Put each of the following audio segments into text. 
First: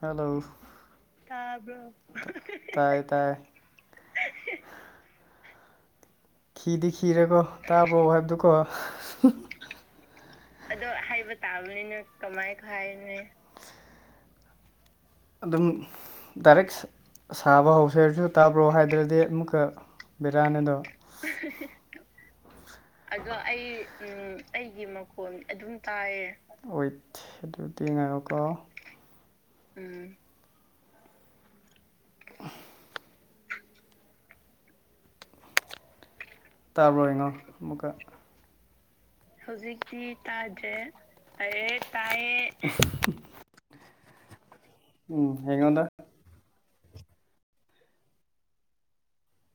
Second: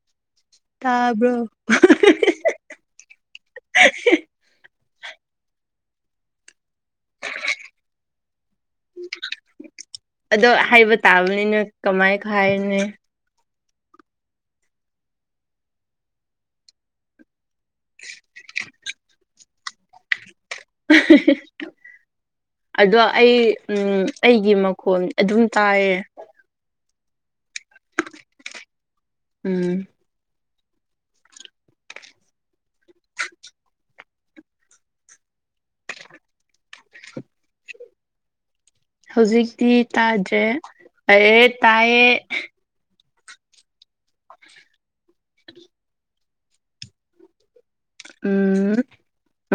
hello ꯇꯥꯕ꯭ꯔꯣ ꯇꯥꯏ ꯇꯥꯏ [unintelligible] ꯈꯤꯗꯤ ꯈꯤꯔꯦꯀꯣ ꯇꯥꯕ꯭ꯔꯣ ꯍꯥꯏꯕꯗꯨꯀꯣ ꯑꯗꯣ ꯍꯥꯏꯕ ꯇꯥꯕꯅꯤꯅ ꯀꯃꯥꯏ ꯈꯥꯏꯅꯦ ꯑꯗꯨꯝ ꯗꯥꯏꯔꯦꯛ ꯁꯥꯕ ꯍꯧꯁꯦ ꯍꯥꯏꯔꯁꯨ ꯇꯥꯕ꯭ꯔꯣ ꯍꯥꯏꯗ꯭ꯔꯗꯤ ꯑꯃꯨꯛꯀ ꯕꯦꯔꯥꯅꯤꯗꯣ [inaudible] ꯑꯗꯣ ꯑꯩ ꯎꯝ ꯑꯩꯒꯤ ꯃꯈꯣꯟ ꯑꯗꯨꯝ ꯇꯥꯏꯌꯦ ꯑꯗꯨꯌꯗꯤꯤ ꯉꯥꯏꯀꯣ ꯎꯝ ꯇꯥꯕ꯭ꯔꯣꯏꯅꯣ ꯑꯃꯨꯛꯀ ꯍꯧꯖꯤꯛꯇꯤ ꯇꯥꯗ꯭ꯔꯦ ꯑꯩ ꯇꯥꯏꯌꯦ ꯎꯝ ꯍꯉꯣꯟꯗ ꯎꯝ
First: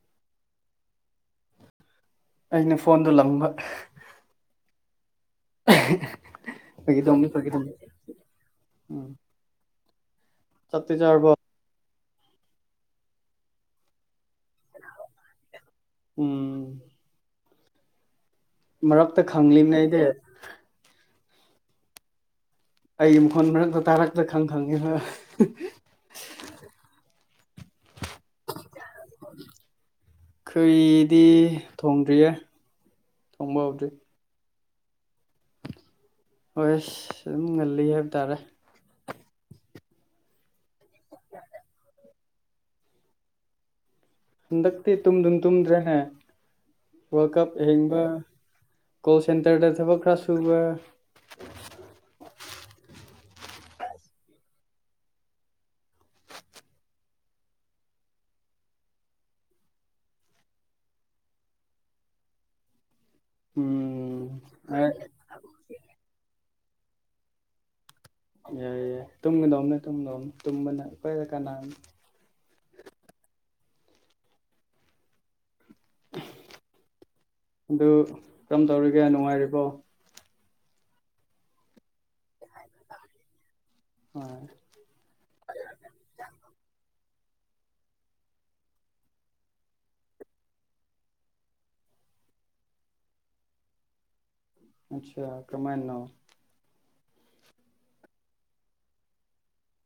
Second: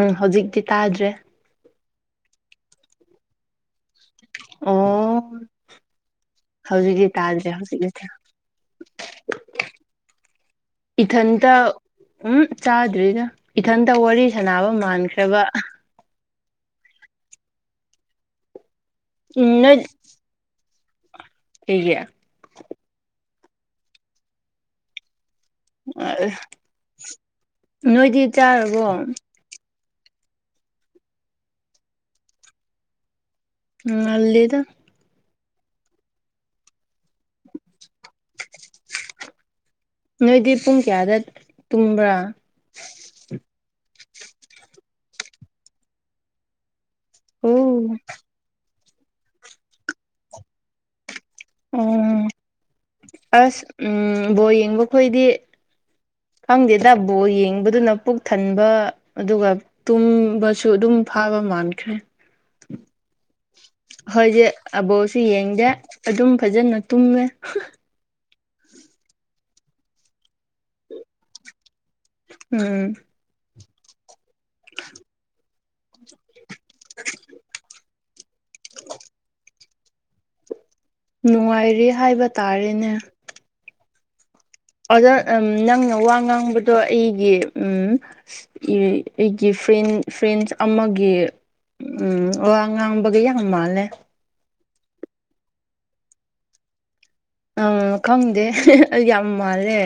ꯎꯝ ꯍꯧꯖꯤꯛꯇꯤ ꯇꯥꯗ꯭ꯔꯦ ꯑꯩꯅ ꯐꯣꯟꯗꯨꯣ ꯂꯝꯕ ꯑ ꯐꯥꯒꯤ ꯍꯧꯖꯤꯛꯀꯤ ꯇꯧꯕꯅꯤ ꯐꯥꯒꯤ ꯇꯥꯗ꯭ꯔꯦ ꯇꯧꯕꯅꯤ ꯍꯧꯖꯤꯛꯀꯤꯁꯦ ꯎꯝ ꯆꯥꯛꯇꯤ ꯆꯥꯔꯕꯣ ꯏꯊꯟꯇ ꯎꯝ ꯆꯥꯗ꯭ꯔꯤꯗ ꯏꯊꯟꯇ ꯋꯥꯔꯤ ꯁꯥꯟꯅꯕ ꯃꯥꯟꯈ꯭ꯔꯕ ꯎꯝ ꯃꯔꯛꯇ ꯈꯪꯂꯤꯝꯅꯦ ꯑꯩꯗꯤ ꯍꯒꯌꯥ ꯇ ꯃꯈꯣꯟ ꯃꯔꯛꯇ ꯇꯥꯔꯛꯇ ꯈꯪ ꯈꯪꯉꯤ ꯑ ꯅꯣꯏꯗꯤ ꯆꯥꯔꯕꯣ ꯀꯩꯗꯤ ꯊꯣꯡꯗ꯭ꯔꯤꯌꯦ ꯊꯣꯡꯕ ꯍꯧꯗ꯭ꯔꯤ ꯎꯜꯗ ꯍꯣꯏ ꯑꯁ ꯑꯗꯨꯝ ꯉꯜꯂꯤ ꯍꯥꯏꯕ ꯇꯥꯔꯦ ꯅꯣꯏꯗꯤ ꯄꯨꯡ ꯀꯌꯥꯗ ꯇꯨꯝꯕ꯭ꯔꯥ ꯍꯟꯗꯛꯇꯤ ꯇꯨꯝꯗꯨꯨꯝ ꯇꯨꯝꯗ꯭ꯔꯦꯅꯦ ꯋꯥꯔꯜ ꯀꯞ ꯑꯣ ꯍꯤꯡꯕ ꯀꯣꯜ ꯁꯦꯟꯇꯔꯗ ꯊꯕꯛ ꯈꯔ ꯁꯨꯕ ꯑꯣ ꯑꯁ ꯎꯝ ꯕꯣ ꯌꯦꯡꯕꯈꯣꯏꯗꯤ ꯈꯪꯗꯦ ꯇꯕꯣ ꯌꯦꯡꯕꯗꯨꯅ ꯄꯨꯛ ꯊꯟꯕ ꯑꯗꯨꯒ ꯇꯨꯝꯕꯁꯨ ꯑꯗꯨꯝ ꯐꯥꯕ ꯃꯥꯟꯈ꯭ꯔꯦ ꯎꯝ ꯍꯣꯏꯁꯦ ꯌꯥꯏ ꯑꯕꯣꯛꯁꯨ ꯌꯦꯡꯗꯦ ꯑꯗꯨꯝ ꯐꯖꯅ ꯇꯨꯝꯃꯦ ꯌꯥꯏ ꯌꯥꯏ ꯇꯨꯝꯒꯗꯧꯕꯅꯦ ꯇꯨꯝꯗꯧꯅꯦ ꯇꯨꯝꯕꯅ ꯑꯩꯣꯏꯗ ꯀꯅꯥ ꯎꯝ ꯑꯗꯨ ꯀꯔꯝ ꯇꯧꯔꯤꯒꯦ ꯅꯨꯡꯉꯥꯏꯔꯤꯕꯣ ꯅꯨꯡꯉꯥꯏꯔꯦ ꯍꯥꯏꯕ ꯇꯥꯔꯦꯅꯦ ꯍꯣꯏ ꯑꯣꯖꯥ ꯅꯪꯅ ꯋꯥ ꯉꯥꯡꯕꯗꯣ ꯑꯩ ꯑꯩ ꯎ ꯑꯩꯒꯤ ꯐ꯭ꯔꯦꯟ ꯐ꯭ꯔꯦꯟꯁ ꯑꯃꯒꯤ ꯎꯝ ꯑꯣ ꯑꯉꯥꯡꯕꯒ ꯌꯥꯝ ꯍꯪ ꯃꯥꯜꯂꯦ ꯑꯆꯥ ꯀ꯭ꯔꯃꯣ ꯑꯝ ꯈꯪꯗꯦ ꯌꯥꯝ ꯃꯥꯜꯂꯦ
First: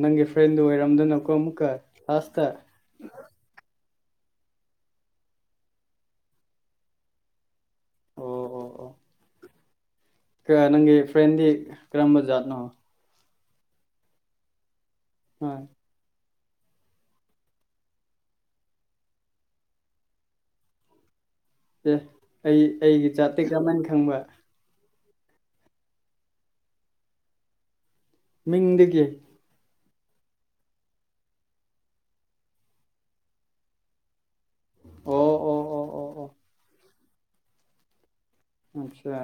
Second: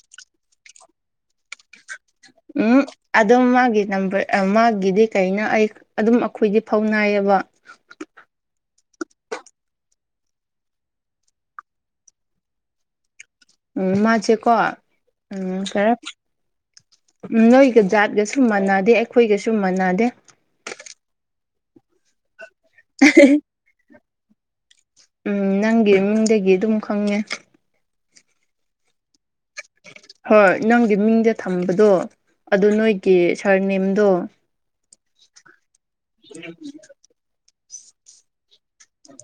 ꯅꯪꯒꯤ ꯐ꯭ꯔꯦꯟꯗꯨꯣ ꯑꯣꯏꯔꯝꯗꯅꯀꯣ ꯑꯃꯨꯛꯀ ꯂꯥꯁꯇ ꯎꯝ ꯑꯗꯨꯗꯝꯒꯤꯦ ꯅꯝꯕꯔ ꯃꯥꯒꯤꯗꯤ ꯀꯩꯅ ꯑꯩ ꯑꯗꯨꯝ ꯑꯩꯈꯣꯏꯗꯤ ꯐꯧꯅꯥꯏꯌꯦꯕ ꯑꯣ ꯑꯣ ꯑꯣ ꯀ ꯅꯪꯒꯤ ꯐ꯭ꯔꯗꯤ ꯀꯔꯝꯕꯖꯥꯠꯅꯣ ꯎꯝ ꯃꯥꯁꯦꯀꯣ ꯑ ꯎꯝ ꯈꯔꯦ ꯅꯣꯏꯒ ꯖꯥꯠꯀꯁꯨ ꯃꯥꯟꯅꯗꯦ ꯑꯩꯈꯣꯏꯒꯁꯨ ꯃꯥꯟꯅꯗꯦ ꯑꯦ ꯑꯩ ꯑꯩꯒꯤ ꯆꯥꯇꯤ ꯀꯃꯟ ꯈꯪꯕ ꯎꯝ ꯅꯪꯒꯤ ꯏꯃꯨꯡꯗꯒꯤ ꯑꯗꯨꯝ ꯈꯪꯉꯦ ꯃꯤꯡꯗꯒꯤ ꯍꯣꯏ ꯅꯪꯒꯤ ꯃꯤꯡꯗ ꯊꯝꯕꯗꯣ ꯑꯗꯨ ꯅꯣꯏꯒꯤ ꯁꯥꯔ ꯅꯦꯝꯗꯣ ꯑꯣ ꯑꯣ ꯑꯣ ꯑꯣ ꯑꯣ ꯑꯆꯥ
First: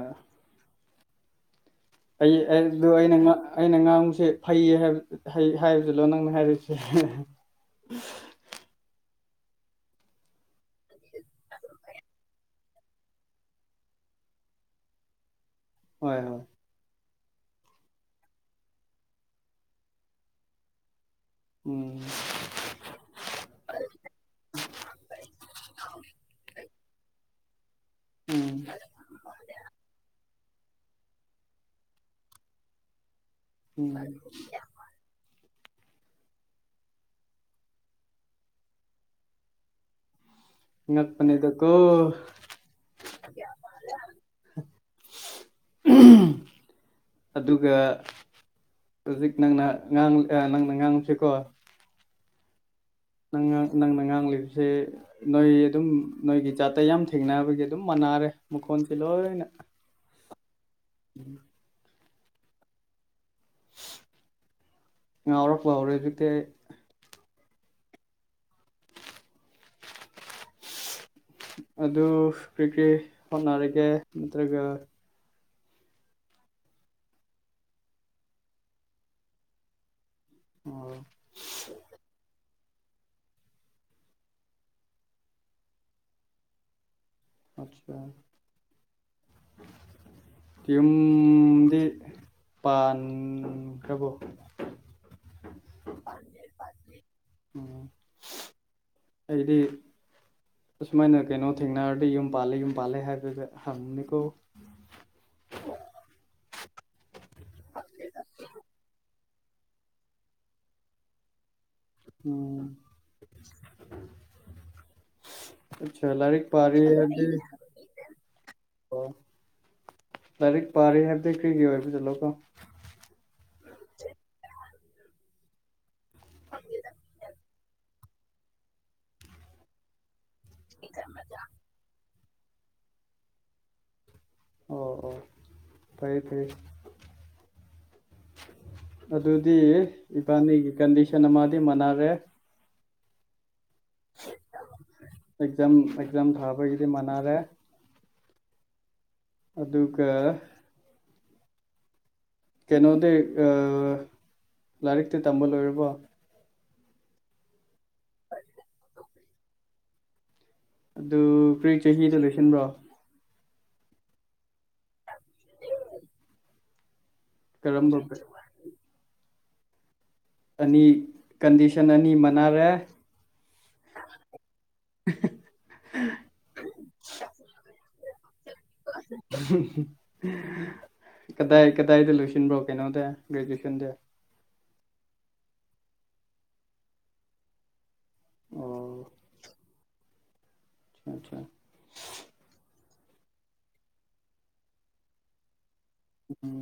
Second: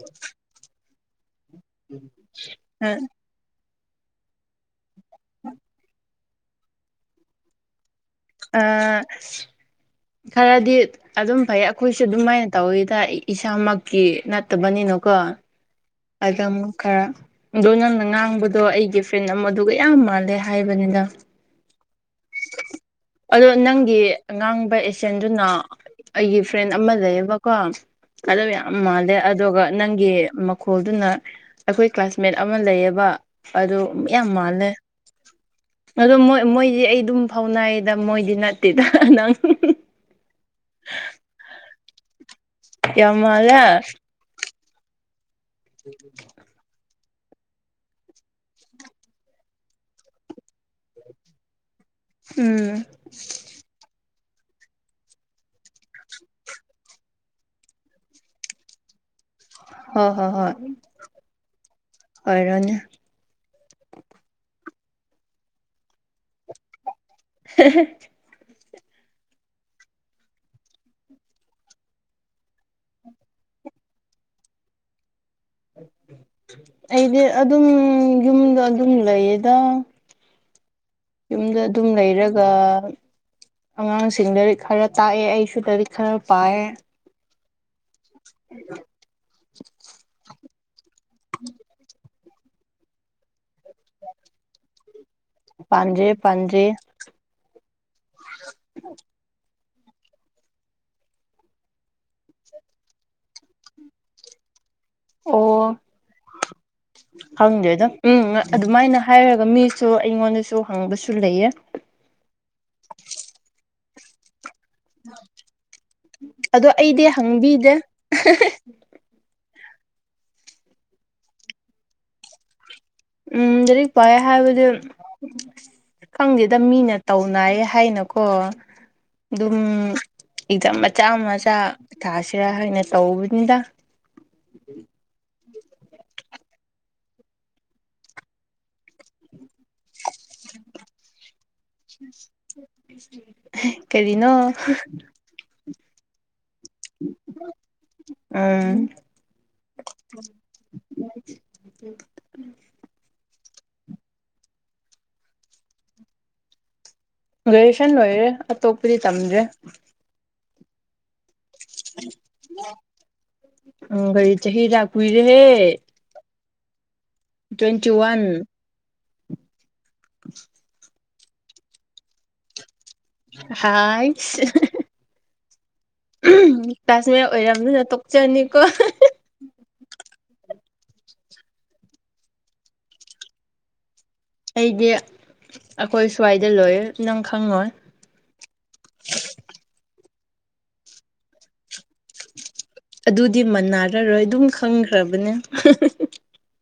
ꯑꯩ ꯑꯩꯅ ꯑꯩꯅ ꯉꯥꯨꯁꯦ ꯐꯩꯌꯦꯕ ꯍꯥꯏꯕꯁꯤꯂꯣ ꯅꯪꯅ ꯍꯥꯏꯔꯤꯁꯦ ꯑ ꯈꯔꯗꯤ ꯑꯗꯨꯝ ꯐꯩ ꯑꯩꯈꯣꯏꯁꯨ ꯑꯗꯨꯃꯥꯏꯅ ꯇꯧꯋꯤꯗ ꯏꯁꯥꯃꯛꯀꯤ ꯅꯠꯇꯕꯅꯤꯅꯣ ꯀꯣ ꯍꯣꯏ ꯑꯗ ꯍꯣꯏ ꯑꯃꯨꯛ ꯈꯔ ꯗꯣ ꯅꯜꯅ ꯉꯥꯡꯕꯗꯣ ꯑꯩꯒꯤ ꯐ꯭ꯔꯦꯟ ꯑꯃ ꯑꯗꯨꯒ ꯌꯥꯝ ꯃꯥꯜꯂꯦ ꯍꯥꯏꯕꯅꯤꯅ [unintelligible] ꯑꯗꯣ ꯅꯪꯒꯤ ꯑꯉꯥꯡꯕ ꯑꯦꯖꯦꯟꯗꯨꯅ ꯑꯩꯒꯤ ꯐ꯭ꯔꯦꯟ ꯑꯃ ꯂꯩꯌꯦꯕꯀꯣ ꯑꯗ ꯎꯝ ꯌꯥꯝ ꯃꯥꯂꯦ ꯑꯗꯒ ꯅꯪꯒꯤ ꯈꯣꯜꯗꯨꯅ ꯑꯩꯈꯣꯏ ꯀ꯭ꯂꯥꯁꯃꯦꯠ ꯑꯃ ꯂꯩꯌꯦꯕ ꯑꯗꯨ ꯎꯝ ꯌꯥꯝ ꯃꯥꯜꯂꯦ ꯑꯗꯣꯣꯏ ꯃꯣꯏꯗꯤ ꯑꯩꯗꯤ ꯑꯗꯨꯝ ꯐꯥꯎꯅꯌꯦꯗ ꯃꯣꯏꯗꯤ ꯅꯠꯇꯦꯗ ꯅꯪ ꯉꯄꯅꯦꯗꯀꯣ ꯀꯃꯂ ꯑꯗꯨꯒ ꯍꯧꯖꯤꯛ ꯅꯪꯅꯥꯡ ꯅꯪꯅ ꯉꯥꯡꯉꯨꯁꯤꯀꯣ ꯎꯝ ꯅꯪ ꯅꯪ ꯅꯪꯥꯡꯥꯡꯂꯤ ꯁꯦ ꯅꯣꯏ ꯑꯗꯨꯝ ꯅꯣꯏꯒꯤ ꯥꯠꯇ ꯌꯥꯝ ꯊꯦꯡꯅꯕꯒꯤ ꯑꯗꯨꯝ ꯃꯥꯟꯅꯥꯔꯦ ꯃꯈꯣꯟꯁ ꯂꯣꯏꯅ ꯍ ꯍꯣ ꯍꯣꯏ ꯎꯝ [unintelligible] [inaudible] ꯑꯣꯏꯔꯅꯤ ꯉꯥꯎꯔꯛꯄ ꯍꯧꯔꯦ ꯍꯧꯖꯤꯛꯇꯤ [unintelligible] [inaudible] ꯑꯗꯨ ꯀꯔꯤ ꯀꯔꯤ ꯍꯣꯠꯅꯔꯒꯦ ꯅꯠꯇ꯭ꯔꯒ ꯑꯩꯗꯤ ꯑꯗꯨꯝ ꯌꯨꯝꯗ ꯑꯗꯨꯝ ꯂꯩꯌꯦꯗ ꯌꯨꯝꯗ ꯑꯗꯨꯝ ꯂꯩꯔꯒ ꯑꯉꯥꯡꯁꯤꯡꯗꯗꯤ ꯈꯔ ꯇꯥꯛꯑꯦ ꯑꯩꯁꯨꯗꯗꯤ ꯈꯔ ꯄꯥꯏꯌꯦ ꯑꯆꯥ ꯎ [unintelligible] [inaudible] ꯌꯨꯝꯗꯤ ꯄꯥꯟꯈ꯭ꯔꯕꯣ ꯄꯟꯗꯔ꯭ꯤ ꯄꯥꯟꯗꯔ꯭ꯤ ꯎꯝ [unintelligible] [inaudible] ꯑꯁꯨꯃꯥꯏꯅ ꯀꯩꯅꯣ ꯊꯦꯡꯅꯔꯗꯤ ꯌꯨꯝ ꯄꯥꯜꯂꯦ ꯌꯨꯝ ꯄꯥꯜꯂꯦ ꯍꯥꯏꯕꯗ ꯍꯪꯅꯤꯀꯣ ꯍ [unintelligible] [inaudible] ꯍꯪꯗꯦ ꯑꯗꯝ ꯎꯝ ꯑꯗꯨꯃꯥꯏꯅ ꯍꯥꯏꯔꯒ ꯃꯤꯁꯨ ꯑꯩꯉꯣꯟꯗꯁꯨ ꯍꯪꯕꯁꯨ ꯂꯩꯌꯦ ꯎꯝ ꯑꯠꯆꯥ ꯂꯥꯏꯔꯤꯛ ꯑꯗꯣ ꯄꯥꯔꯤ ꯑꯩꯗꯤ ꯍꯥꯏꯕꯗꯤ ꯍꯪꯕꯤꯗꯦ ꯑꯣ ꯂꯥꯏꯔꯤꯛ ꯄꯥꯔ ꯍꯥꯏꯕꯗꯤ ꯀꯔꯤꯒꯤꯩ ꯑꯣꯏꯕ ꯆꯠꯂꯣꯀꯣ ꯎꯝ ꯑꯗꯨꯗꯤ ꯄꯦ ꯍꯥꯏꯕꯨꯗꯤ ꯈꯪꯗꯦꯗ ꯃꯤꯅ ꯇꯧꯅꯌꯦ ꯍꯥꯏꯅꯀꯣ ꯑꯗꯨꯝ ꯏꯖ ꯃꯆꯥ ꯃꯆꯥ ꯊꯁꯤꯔꯥ ꯍꯅ ꯇꯧꯕꯅꯤꯗ ꯑꯣ ꯑꯣ ꯐꯔꯌꯦ ꯐꯩꯌꯦ ꯑꯗꯨꯗ ꯗꯤ ꯏꯕꯥꯅꯤꯒꯤ ꯀꯟꯗꯤꯁꯟ ꯑꯃꯗꯤꯗꯤ ꯃꯅꯥꯔꯦ ꯀꯦꯔꯤꯅꯣ ꯑꯦꯛꯖꯥꯝ ꯑꯦꯛꯖꯥꯝ ꯊꯥꯕꯒꯤꯗꯤ ꯃꯥꯟꯅꯔꯦ ꯎꯝ ꯑꯗꯨꯒ ꯝ [unintelligible] [inaudible] ꯀꯩꯅꯣꯗꯤ ꯂꯥꯏꯔꯤꯛꯇꯤ ꯇꯝꯕ ꯂꯣꯏꯔꯕꯣ ꯒ꯭ꯔꯦꯖꯨꯦꯁꯟ ꯂꯣꯏꯔꯦ ꯑꯇꯣꯞꯄꯗꯤ ꯇꯝꯗ꯭ꯔꯦ ꯑꯗꯨ ꯀꯔꯤ ꯆꯍꯤꯗ ꯂꯣꯏꯁꯤꯟꯕ꯭ꯔꯣ ꯎ ꯒꯥꯔꯤ ꯆꯍꯤ ꯂꯥꯛ ꯀꯨꯏꯔꯦꯦ ꯇ꯭ꯋꯦꯟꯇꯤ ꯀꯔꯝꯕ ꯋꯥꯟ ꯑꯅꯤ ꯀꯟꯗꯤꯁꯟ ꯑꯅꯤ ꯃꯅꯥꯔꯦ ꯍꯥ [unintelligible] [inaudible] ꯀꯥꯁꯃꯤꯔ ꯑꯣꯏꯔꯕꯝꯅꯤꯅ ꯇꯣꯛꯆꯅꯤꯀꯣ ꯀꯗꯥꯏ ꯀꯗꯥꯏꯗ ꯂꯣꯏꯁꯤꯟꯕ꯭ꯔꯣ ꯀꯩꯅꯣꯗ ꯒ꯭ꯔꯦꯖꯨꯦꯁꯟꯁꯦ ꯑꯩꯗꯤ ꯑꯩꯈꯣꯏ ꯁ꯭ꯋꯥꯏꯗ ꯂꯣꯏ ꯅꯪ ꯈꯪꯉꯣꯏ ꯑꯣ ꯑꯥ [unintelligible] [inaudible] ꯑꯗꯨꯗꯤ ꯃꯅꯔꯔꯣꯏ ꯑꯗꯨꯝ ꯈꯪꯈ꯭ꯔꯕꯅꯦ ꯎꯝ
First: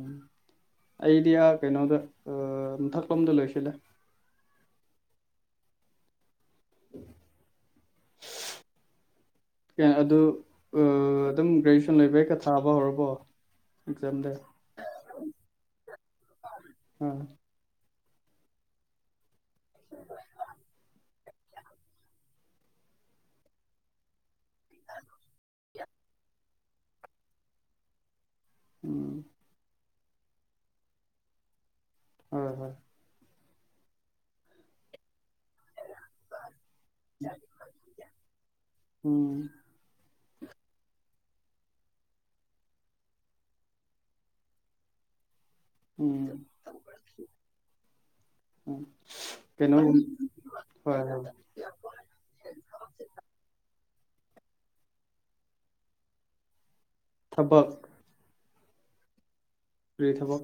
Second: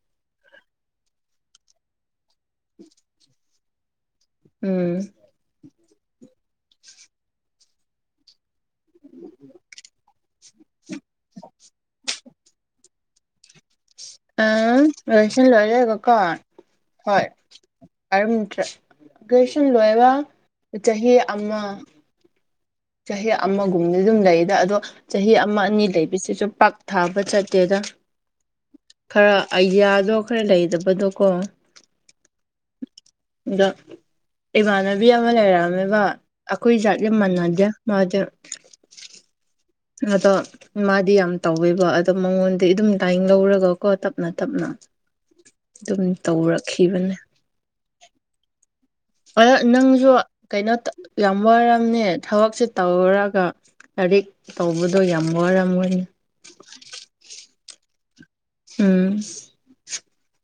ꯑꯩꯗꯤ ꯑ ꯀꯩꯅꯣꯗ ꯃꯊꯛꯂꯣꯝꯗ ꯂꯣꯏꯁꯤꯜꯂꯦ ꯎꯝ [inaudible] ꯀ ꯑꯗꯨ ꯑꯗꯨꯝ ꯒ꯭ꯔꯦꯖꯨꯑꯌꯦꯁꯟ ꯂꯩꯕ ꯍꯦꯛꯀ ꯊꯥꯕ ꯍꯧꯔꯕꯣ ꯑꯦꯛꯖꯥꯝꯗꯤ ꯑꯝ ꯔꯁ ꯂꯣꯏꯔꯦꯀꯣ ꯀ ꯍ ꯑꯥ ꯒ꯭ꯔꯦꯖꯨꯦꯁꯟ ꯂꯣꯏꯔꯒ ꯆꯍꯤ ꯑꯃ ꯆꯍꯤ ꯑꯃꯒꯨꯝꯕꯗꯤ ꯑꯗꯨꯝ ꯂꯩꯗ ꯑꯗꯣ ꯆꯍꯤ ꯑꯃ ꯑꯅꯤ ꯂꯩꯕꯤꯁꯤꯁꯨ ꯄꯥꯛ ꯊꯥꯕ ꯆꯠꯇꯦꯗ ꯎꯝ ꯈꯔ ꯑꯥꯏꯗꯤꯌꯥ ꯑꯗꯣ ꯈꯔ ꯂꯩꯗꯕꯗꯣꯀꯣ ꯍꯣꯏ ꯍꯣꯏ ꯑꯗꯣ ꯏꯃꯥꯟꯅꯕꯤ ꯑꯃ ꯂꯩꯔꯛꯑꯝꯃꯦꯕ ꯑꯩꯈꯣꯏ ꯖꯥꯠ ꯌꯥꯝ ꯃꯥꯟꯅꯗꯦ ꯃꯥꯗꯝ ꯎꯝ ꯑꯗꯣ ꯃꯥꯗꯤ ꯌꯥꯝ ꯇꯧꯋꯦꯕ ꯑꯗꯣ ꯃꯉꯣꯟꯗ ꯑꯗꯨꯝ ꯂꯥꯏꯟ ꯂꯧꯔꯒꯀꯣ ꯇꯞꯅ ꯇꯞꯅ ꯑꯗꯨꯝ ꯎꯝ ꯇꯧꯔꯛꯈꯤꯕꯅꯦ ꯎꯝ ꯑ ꯀꯩꯅꯣꯒꯨꯝ ꯅꯪꯁꯨ ꯀꯩꯅꯣ ꯍꯣꯏ ꯍꯣꯏ ꯌꯥꯝ ꯋꯥꯔꯝꯅꯦ ꯊꯕꯛꯁꯦ ꯇꯧꯔꯒꯥ ꯂꯥꯏꯔꯤꯛ ꯇꯧꯕꯗꯣ ꯌꯥꯝ ꯋꯥꯔ ꯑꯣꯏꯅꯦ ꯍꯧꯕꯛ ꯎꯝ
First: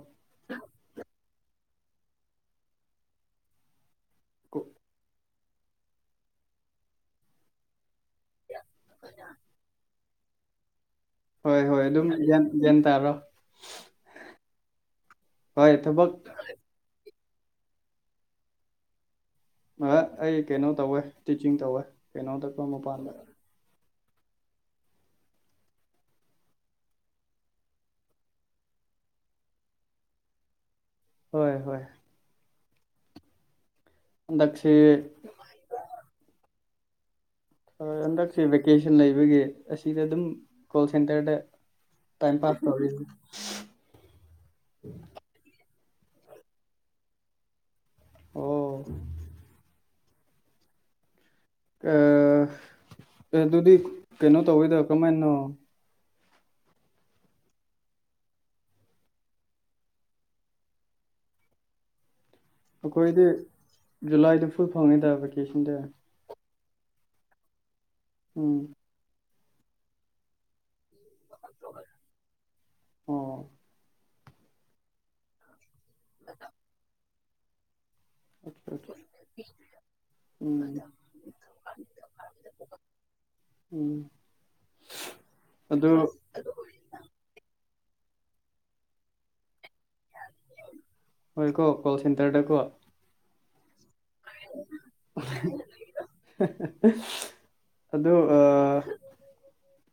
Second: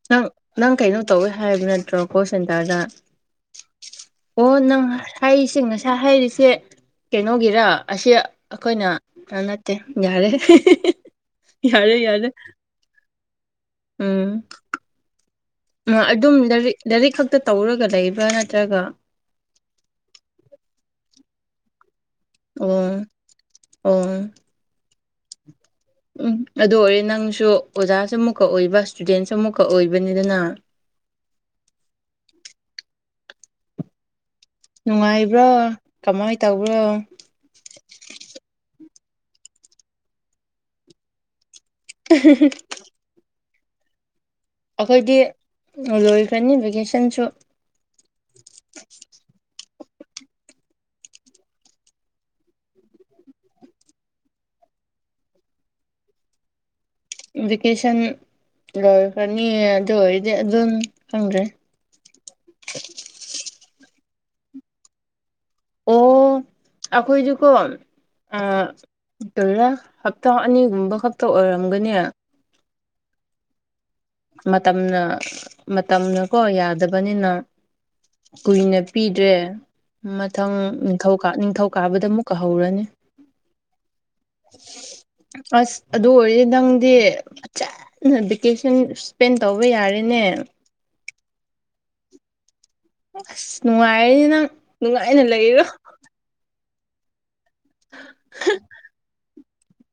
ꯅꯪ ꯅꯪ ꯀꯩꯅꯣ ꯇꯧꯋꯦ ꯍꯥꯏꯅꯤꯅ ꯭ꯔꯣ ꯀꯣ ꯁꯦꯟꯇꯔꯗꯥ ꯑꯣ ꯅꯪ ꯍꯩꯁꯤꯡ ꯉꯁꯥ ꯍꯩꯔꯤꯁꯦ ꯀꯩꯅꯣꯒꯤꯔ ꯑꯁꯤ ꯑꯩꯈꯣꯏꯅꯥ ꯅꯠꯇꯦ ꯌꯥꯔꯦ ꯍꯣꯏ ꯍꯣꯏ ꯌꯥꯔꯦ ꯑꯗꯨꯝꯟ ꯌꯥꯔꯦ ꯒ꯭ꯌꯥꯟ ꯇꯥꯔꯣ ꯎꯝ ꯍꯣꯏ ꯊꯕꯛ ꯑꯗꯨꯝ ꯂꯥꯏꯔꯤꯛ ꯂꯥꯏꯔꯤꯛ ꯈꯛꯇ ꯇꯧꯔꯒ ꯂꯩꯕ꯭ꯔꯥ ꯅꯠꯇ꯭ꯔꯒ ꯑꯩ ꯀꯩꯅꯣ ꯇꯧꯋꯦ ꯇꯤꯆꯤꯡ ꯇꯧꯋꯦ ꯀꯩꯅꯣ ꯇꯄ ꯑꯣ ꯃꯄꯥꯟꯗ ꯑꯣ ꯎꯝ [unintelligible] ꯑꯗꯨ ꯑꯣꯏꯔꯦ ꯅꯪꯁꯨ ꯑꯣꯖꯥꯁꯨ ꯑꯃꯨꯛꯀ ꯑꯣꯏꯕ ꯏꯁꯇꯨꯗꯦꯟꯁꯨ ꯑꯃꯨꯛꯀ ꯑꯣꯏꯕꯅꯤꯗꯅ ꯍꯣꯏ ꯍꯣꯏ ꯍꯟꯗꯛꯁꯤ ꯅꯨꯡꯉꯥꯏꯕ꯭ꯔꯥ ꯀꯃꯥꯏꯅ ꯇꯧꯕ꯭ꯔꯣ ꯍꯟꯗꯛꯁꯤ ꯚꯦꯀꯦꯁꯟ ꯂꯩꯕꯒꯤ ꯑꯁꯤꯗ ꯑꯗꯨꯝ ꯀꯣꯜ ꯁꯦꯟꯇꯔꯗ ꯇꯥꯏꯝ ꯄꯥꯁ ꯇꯧꯔꯤ ꯑꯩꯈꯣꯏꯗꯤ ꯂꯣꯏꯈ꯭ꯔꯅꯤ ꯚꯦꯀꯦꯁꯟꯁꯨ ꯑꯣ ꯑ ꯑꯗꯨꯗꯤ ꯀꯩꯅꯣ ꯇꯧꯋꯤꯗ ꯀꯃꯥꯏꯅꯣ ꯀꯦꯁꯟ ꯂꯈꯅꯤꯗꯗꯤ ꯑꯗꯨꯟ ꯍꯪ꯭ꯔꯦ ꯑꯩꯈꯣꯏꯗꯤ ꯖꯨꯂꯥꯏꯗ ꯐꯨꯜ ꯐꯪꯉꯤꯗ ꯚꯦꯀꯦꯁꯟꯗꯦ ꯑꯩꯈꯣꯏꯗꯨꯀꯣ ꯎꯝ ꯗꯇꯔ ꯍꯞꯇꯥ ꯑꯅꯤꯒꯨꯝꯕ ꯈꯛꯇ ꯑꯣꯏꯔꯝꯒꯅꯤ ꯑꯣ ꯃꯇꯝꯅ ꯃꯇꯝꯅ ꯀꯣ ꯌꯥꯗꯕꯅꯤꯅ ꯀꯨꯏꯅ ꯄꯤꯗ꯭ꯔꯦ ꯃꯊꯪ ꯎꯝ ꯅꯤꯡꯊꯧꯥ ꯅꯤꯡꯊꯧꯀꯥꯕꯗ ꯑꯃꯨꯛ ꯀꯥꯍꯧꯔꯅꯤ ꯎꯝ ꯑꯁ ꯑꯗꯨ ꯑꯣꯏꯔꯗꯤ ꯅꯪꯗꯤꯆꯥ ꯚꯦꯀꯦꯁꯟ ꯏꯁꯄꯦꯟ ꯇꯧꯕ ꯌꯥꯔꯦꯅꯦ ꯍꯣꯏ ꯀꯣ ꯀꯣ ꯆꯟꯇꯔ ꯀꯣ ꯑꯁ ꯅꯨꯡꯉꯥꯏꯔꯅꯦ ꯅꯪ ꯅꯨꯡꯉꯥꯏꯅ ꯂꯩꯔꯣ ꯑꯗꯨꯗ ꯑ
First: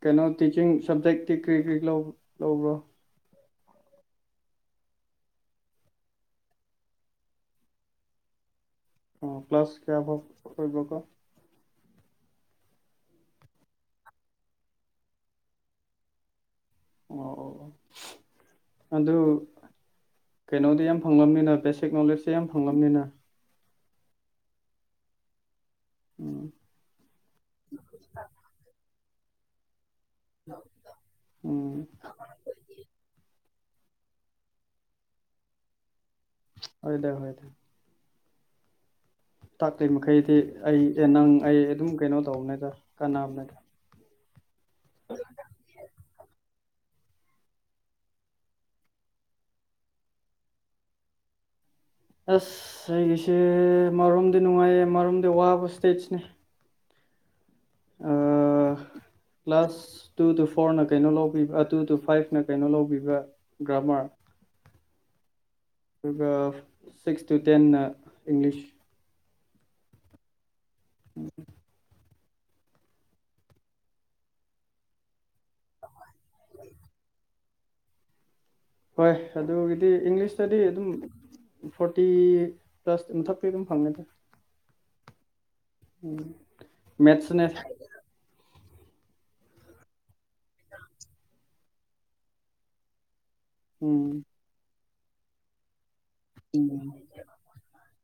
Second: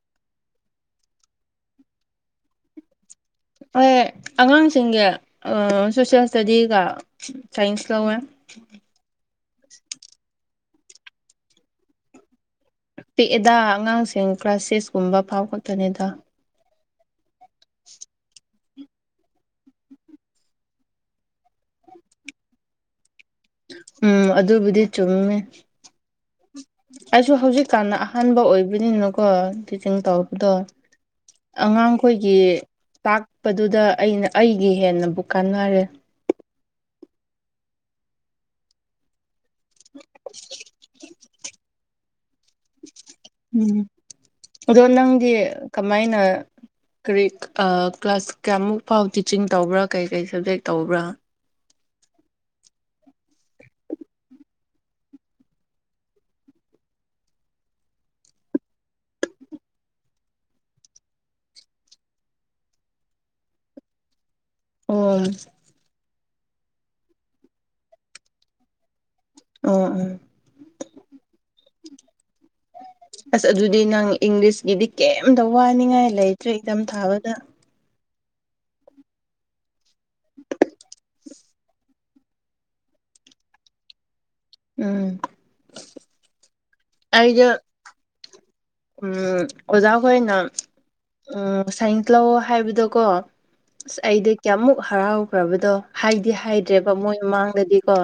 ꯀꯩꯅꯣ ꯇꯤꯆꯤꯡ ꯁꯞꯖꯦꯛꯇꯤ ꯀꯔꯤ ꯀꯔꯤ ꯂꯧꯕ꯭ꯔꯣ ꯍꯣꯏ ꯑꯉꯥꯡꯁꯤꯡꯒꯤ ꯁꯣꯁꯦꯜ ꯏꯁꯇꯗꯤꯒ ꯁꯥꯏꯟꯁ ꯂꯧꯋꯦ [unintelligible] ꯑꯣ ꯄ ꯀ꯭ꯂ꯭ꯂꯥꯁ ꯀꯌꯥꯐꯕ ꯑꯣꯏ ꯀꯣ ꯄꯤꯛꯑꯦꯗ ꯑꯉꯥꯡꯁꯤꯡ ꯀ꯭ꯂꯥꯁ ꯁꯤꯁꯀꯨꯝꯕ ꯐꯥꯎ ꯈꯠꯇꯅꯤꯗ ꯑꯣ ꯑꯗꯨ ꯀꯩꯅꯣꯗꯤ ꯌꯥꯝ ꯐꯪꯂꯝꯕꯅꯤꯅ ꯕꯦꯁꯤꯛ ꯅꯣꯂꯦꯖꯇ ꯌꯥꯝ ꯐꯪꯂꯝꯅꯤꯅ ꯎꯝ ꯑꯗꯨꯕꯨꯗꯤ ꯆꯨꯝꯃꯦ ꯎꯝ ꯑꯩꯁꯨ ꯍꯧꯖꯤꯛꯀꯥꯟꯗ ꯑꯍꯥꯟꯕ ꯑꯣꯏꯕꯅꯤꯅꯀꯣ ꯁꯤꯡ ꯇꯧꯔꯛꯄꯗꯣ ꯎꯝ ꯑꯉꯥꯡꯈꯣꯏꯒꯤ ꯇꯥꯛ ꯆꯄꯗꯨꯗ ꯑꯩꯅ ꯑꯩꯒꯤ ꯍꯦꯟꯅꯕꯨ ꯀꯥꯟꯅꯔꯦ ꯐꯗ ꯍꯗ ꯇꯥꯛꯂꯤꯩ ꯃꯈꯩꯗꯤ ꯑꯩ ꯅꯪ ꯑꯩ ꯑꯗꯨꯝ ꯀꯩꯅꯣ ꯇꯧꯕꯅꯦꯗ ꯀꯥꯟꯅꯕꯅꯦꯗ ꯎꯝ ꯑꯗꯣ ꯅꯪꯗꯤ ꯀꯃꯥꯏꯅ ꯀꯔꯤ ꯀ꯭ꯂꯥꯁ ꯀꯌꯥꯃꯨꯛ ꯐꯥꯎ ꯇꯤꯆꯤꯡ ꯇꯧꯕ꯭ꯔꯥ ꯀꯔꯤꯀꯩ ꯁꯕꯖꯦꯛ ꯇꯧꯕ꯭ꯔꯥ ꯑꯁ ꯑꯩꯒꯤꯁꯦ ꯃꯔꯣꯝꯗꯤ ꯅꯨꯡꯉꯥꯏꯌꯦ ꯃꯔꯣꯝꯗꯤ ꯋꯥꯕ ꯁꯇꯦꯠꯁꯅꯦ ꯑ ꯀ꯭ꯂꯥꯁ ꯇꯨ ꯇꯨ ꯐꯣꯔꯅ ꯀꯩꯅꯣ ꯂꯧꯕꯤꯕ ꯇꯨ ꯇꯨ ꯐꯥꯏꯚꯅ ꯀꯩꯅꯣ ꯂꯧꯕꯤꯕ ꯒ꯭ꯔꯥꯃꯥꯔ ꯑꯣ ꯑꯗꯨꯒ ꯁꯤꯛꯁ ꯇꯨ ꯇꯦꯟꯅ ꯏꯪꯂꯤꯁ ꯑ ꯎꯝ ꯎꯝ [inaudible] ꯑꯁ ꯑꯗꯨꯗꯤ ꯅꯪ ꯏꯪꯂꯤꯁꯀꯤꯗꯤ ꯀꯩꯝꯇ ꯋꯥꯅꯤꯡꯉꯥꯏ ꯂꯩꯇ꯭ꯔꯦ ꯏꯊꯝ ꯊꯥꯕꯗ ꯍꯣꯏ ꯑꯗꯨꯒꯤꯗꯤ ꯏꯪꯂꯤꯁꯇꯗꯤ ꯑꯗꯨꯝ ꯐꯣꯔꯇꯤ ꯄ꯭ꯂꯁ ꯃꯊꯛꯇ ꯑꯗꯨꯝ ꯐꯪꯉꯗ ꯎꯝ ꯎꯝ ꯑꯩꯗꯣ ꯃꯦꯠꯁꯅꯦ ꯎꯝ ꯑꯣꯖꯥ ꯍꯣꯏꯅ ꯎ ꯁꯥꯏꯟꯁ ꯂꯧ ꯍꯥꯏꯕꯗꯀꯣ ꯑꯁ ꯎꯝ ꯑꯩꯗꯤ ꯀꯌꯥꯃꯨꯛ ꯍꯔꯥꯎꯈ꯭ꯔꯕꯗꯣ ꯍꯥꯏꯗꯤ ꯍꯥꯏꯗ꯭ꯔꯦꯕ ꯃꯣꯏ ꯃꯃꯥꯡꯗꯗꯤꯀꯣ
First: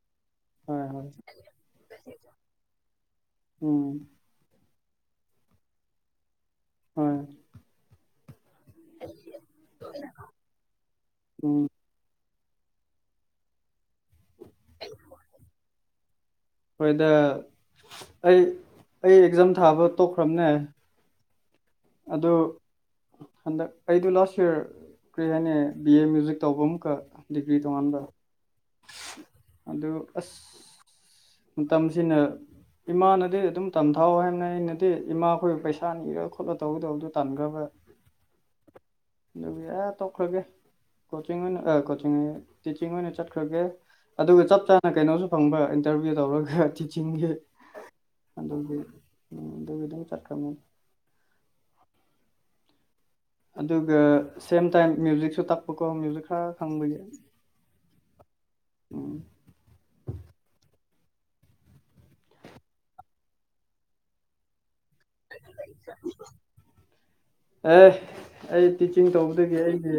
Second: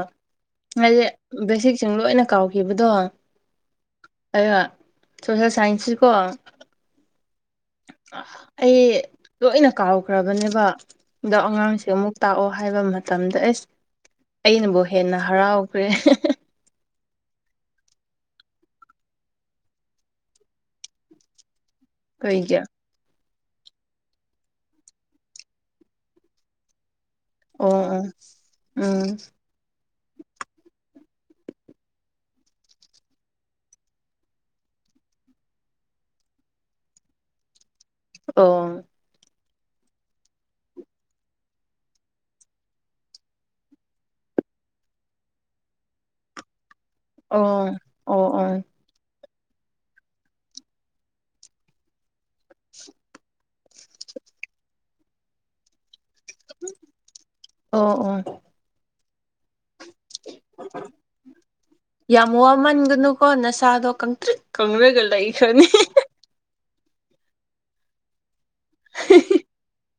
ꯍꯣꯏ ꯍꯥꯏꯗꯤ ꯍꯣꯏ ꯕꯦꯁꯤꯛꯁꯤꯡ ꯂꯣꯏꯅ ꯀꯥꯎꯈꯤꯕꯗꯣ ꯑ ꯎꯝ ꯁꯣꯁꯦꯜ ꯁꯥꯏꯟꯁꯁꯤ ꯀꯣ ꯎꯝ ꯑꯩ ꯂꯣꯏꯅ ꯀꯥꯎꯈ꯭ꯔꯕꯅꯦꯕ ꯍꯟꯗꯛ ꯎꯝ ꯑꯉꯥꯡꯁꯦ ꯑꯃꯨꯛ ꯇꯥꯛꯑꯣ ꯍꯥꯏꯕ ꯃꯇꯝꯗ ꯑꯦꯁ ꯑꯩꯅꯕꯨ ꯍꯦꯟꯅ ꯍꯔꯥꯎꯈ꯭ꯔꯦ ꯍꯣꯏꯗ ꯑꯩ ꯑꯩ ꯑꯦꯛꯖꯥꯝ ꯊꯥꯕ ꯇꯣꯛꯈ꯭ꯔꯕꯅꯦ ꯑꯗꯣ ꯀꯩꯒꯤ ꯑꯣ ꯍꯟꯗꯛ ꯑꯩꯗ ꯂꯥꯁ ꯌꯔ ꯀꯔꯤ ꯍꯥꯏꯅꯤ ꯕꯤ ꯑꯦ ꯃ꯭ꯌꯨꯖꯤꯛ ꯇꯧꯕ ꯑꯃꯨꯛꯀ ꯗꯤꯒ꯭ꯔꯤ ꯇꯣꯉꯥꯟꯕ ꯑꯣ ꯎꯝ ꯑꯗꯨ ꯑꯁ ꯃꯇꯝꯁꯤꯅ ꯏꯃꯥꯅꯗꯤ ꯑꯗꯨꯝ ꯇꯝꯊꯥꯎꯋ ꯍꯥꯏꯕꯅ ꯑꯩꯅꯗꯤ ꯏꯃꯥꯈꯣꯏ ꯄꯩꯁꯥ ꯅꯤꯔꯒ ꯈꯣꯠꯂ ꯇꯧꯗꯧꯗꯣ ꯇꯥꯟꯈ꯭ꯔꯕ ꯑꯣ ꯑꯗꯨꯒ ꯏꯔ ꯇꯧꯈ꯭ꯔꯒꯦ ꯀꯣꯆꯤꯡ ꯑꯣꯏꯅ ꯀꯣꯆꯤꯡ ꯇꯤꯆꯤꯡ ꯑꯣꯏꯅ ꯆꯠꯈ꯭ꯔꯒꯦ ꯑꯗꯨꯒ ꯆꯞ ꯆꯥꯅ ꯀꯩꯅꯣꯁꯨ ꯐꯪꯕ ꯏꯟꯇꯔꯚꯤꯌꯨ ꯇꯧꯔꯒ ꯆꯤꯡꯈꯦ ꯑꯣ ꯑꯣ ꯑꯗ ꯑꯣ ꯎꯝ ꯑꯗꯨꯕꯤꯗ ꯆꯠꯀ ꯑꯗꯨꯒ ꯁꯦꯝ ꯇꯥꯏꯝ ꯃ꯭ꯌꯨꯖꯤꯛꯁꯨ ꯇꯥꯛꯄꯀꯣ ꯃ꯭ꯌꯨꯖꯤꯛ ꯀꯊ ꯈꯪꯕꯒ ꯑꯣ ꯑꯣ ꯎꯝ ꯌꯥꯝ ꯋꯥꯃꯟꯒꯅꯨꯀꯣ ꯅꯁꯥꯗꯣ ꯀꯪꯇ꯭ꯔꯤ ꯀꯪ ꯂꯩꯏ ꯈꯅꯤ ꯑꯦ ꯑꯩ ꯇꯤꯆꯤꯡ ꯇꯧꯕꯗꯒꯤ ꯑꯩꯒꯤ